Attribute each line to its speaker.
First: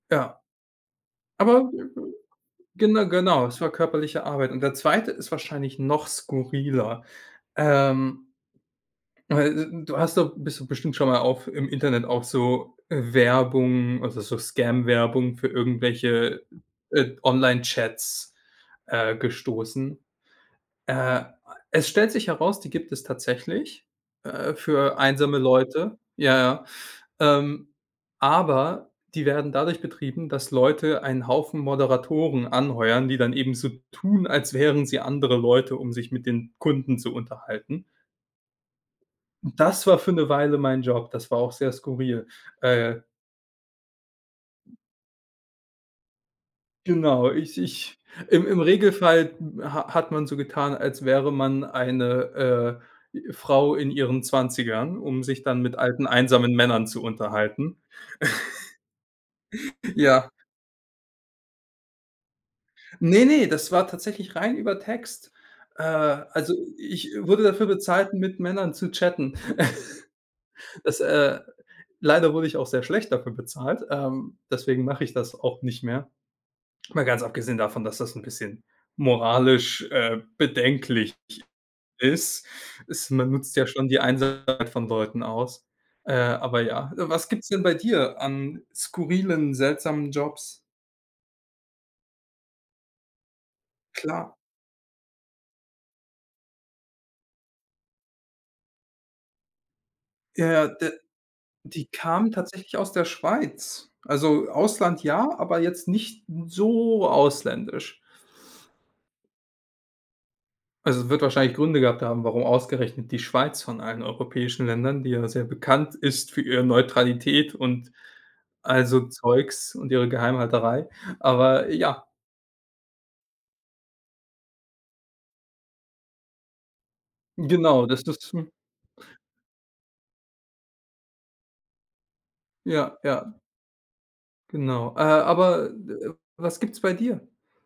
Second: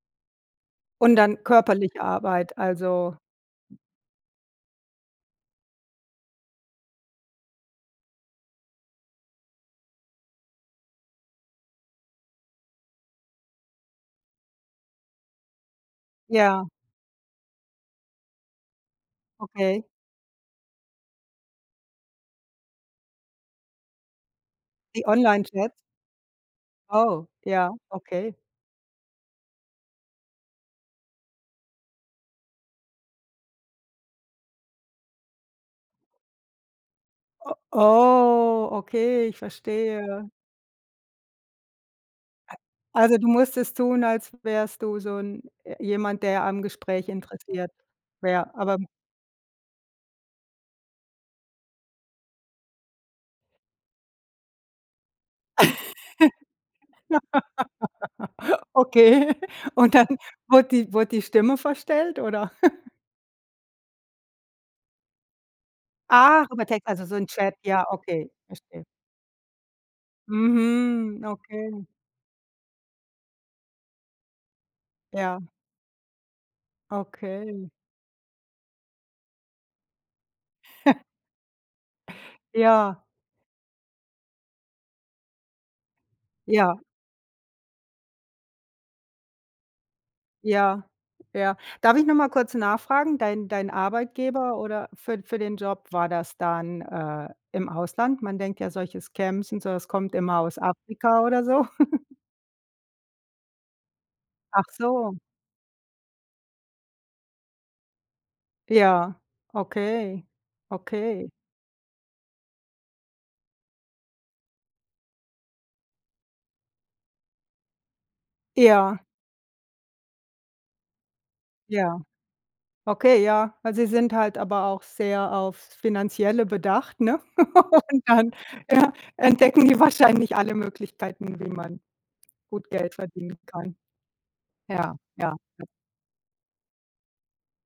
Speaker 1: Ja,
Speaker 2: Und dann
Speaker 1: aber g
Speaker 2: körperliche
Speaker 1: g
Speaker 2: Arbeit,
Speaker 1: gen
Speaker 2: also
Speaker 1: genau, es war körperliche Arbeit und der 2. ist wahrscheinlich noch skurriler, ähm, weil, äh, n du hast doch bist doch bestimmt schon mal auf im Internet auf so Werbung, also, so Scam-Werbung für irgendwelche,
Speaker 2: Ja.
Speaker 1: äh, Online-Chats, äh,
Speaker 2: Okay.
Speaker 1: gestoßen. Äh, a es stellt sich heraus, die gibt es tatsächlich, äh, für
Speaker 2: Die
Speaker 1: einsame
Speaker 2: Online-Chats?
Speaker 1: Leute, ja,
Speaker 2: Oh,
Speaker 1: ja, ähm,
Speaker 2: ja, okay.
Speaker 1: aber die werden dadurch betrieben, dass Leute einen Haufen Moderatoren anheuern, die dann eben so tun, als wären sie andere Leute, um sich mit den Kunden zu
Speaker 2: O
Speaker 1: unterhalten.
Speaker 2: Oh, okay, ich
Speaker 1: Das war für 'ne
Speaker 2: verstehe.
Speaker 1: Weile mein Job, das war auch sehr skurril,
Speaker 2: A
Speaker 1: äh
Speaker 2: Also, du musstest tun, als wärst du so 'n äh, jemand, der am Gespräch
Speaker 1: Genau, ich
Speaker 2: interessiert
Speaker 1: ich im
Speaker 2: wäre.
Speaker 1: im
Speaker 2: Aber
Speaker 1: Regelfall ha hat man so getan, als wäre man eine, äh, Frau in ihren 20ern, um sich dann mit alten, einsamen Männern zu unterhalten.
Speaker 2: Okay. Und dann
Speaker 1: Ja.
Speaker 2: wird die wird die Stimme verstellt, oder?
Speaker 1: ne, ne, das war tatsächlich rein über Text. Äh,
Speaker 2: Ach,
Speaker 1: also,
Speaker 2: über Text, also,
Speaker 1: ich
Speaker 2: so 'n
Speaker 1: wurde
Speaker 2: Chat.
Speaker 1: dafür
Speaker 2: Ja
Speaker 1: bezahlt,
Speaker 2: okay,
Speaker 1: mit Männern
Speaker 2: verstehe.
Speaker 1: zu chatten. Das,
Speaker 2: Mhm,
Speaker 1: äh
Speaker 2: okay.
Speaker 1: leider wurde ich auch sehr schlecht dafür bezahlt, ähm, deswegen mache ich das
Speaker 2: Ja.
Speaker 1: auch nicht mehr. Mal ganz abgesehen
Speaker 2: Okay.
Speaker 1: davon, dass das 'n bisschen moralisch, äh, bedenklich ist,
Speaker 2: Ja.
Speaker 1: ist man nutzt ja schon die Einsamkeit von Leuten aus, äh, aber
Speaker 2: Ja.
Speaker 1: ja. Äh, was gibt's denn bei dir an skurrilen, seltsamen Jobs?
Speaker 2: Ja. Ja. Darf ich noch mal kurz nachfragen? Dein dein
Speaker 1: Klar.
Speaker 2: Arbeitgeber oder für für den Job war das dann, äh, im Ausland? Man denkt ja, solches Scams und sowas kommt immer
Speaker 1: Ja,
Speaker 2: aus
Speaker 1: ja, d
Speaker 2: Afrika oder so.
Speaker 1: die kamen tatsächlich aus der Schweiz. Also,
Speaker 2: Ach
Speaker 1: Ausland
Speaker 2: so.
Speaker 1: ja, aber jetzt nicht so ausländisch.
Speaker 2: Ja, okay,
Speaker 1: Also, wird
Speaker 2: okay.
Speaker 1: wahrscheinlich Gründe gehabt haben, warum ausgerechnet die Schweiz von allen europäischen Ländern, die ja sehr bekannt ist für ihre Neutralität und all so
Speaker 2: Ja.
Speaker 1: Zeugs und ihre Geheimhalterei, aber
Speaker 2: Ja.
Speaker 1: ja.
Speaker 2: Okay, ja. Ja sie sind halt aber auch sehr aufs Finanzielle bedacht, ne?
Speaker 1: Genau, das
Speaker 2: Und dann,
Speaker 1: das m
Speaker 2: ja, entdecken die wahrscheinlich alle Möglichkeiten, wie man gut Geld
Speaker 1: Ja, ja.
Speaker 2: verdienen kann. Ja,
Speaker 1: Genau, äh,
Speaker 2: ja.
Speaker 1: aber, äh, was gibt's bei dir?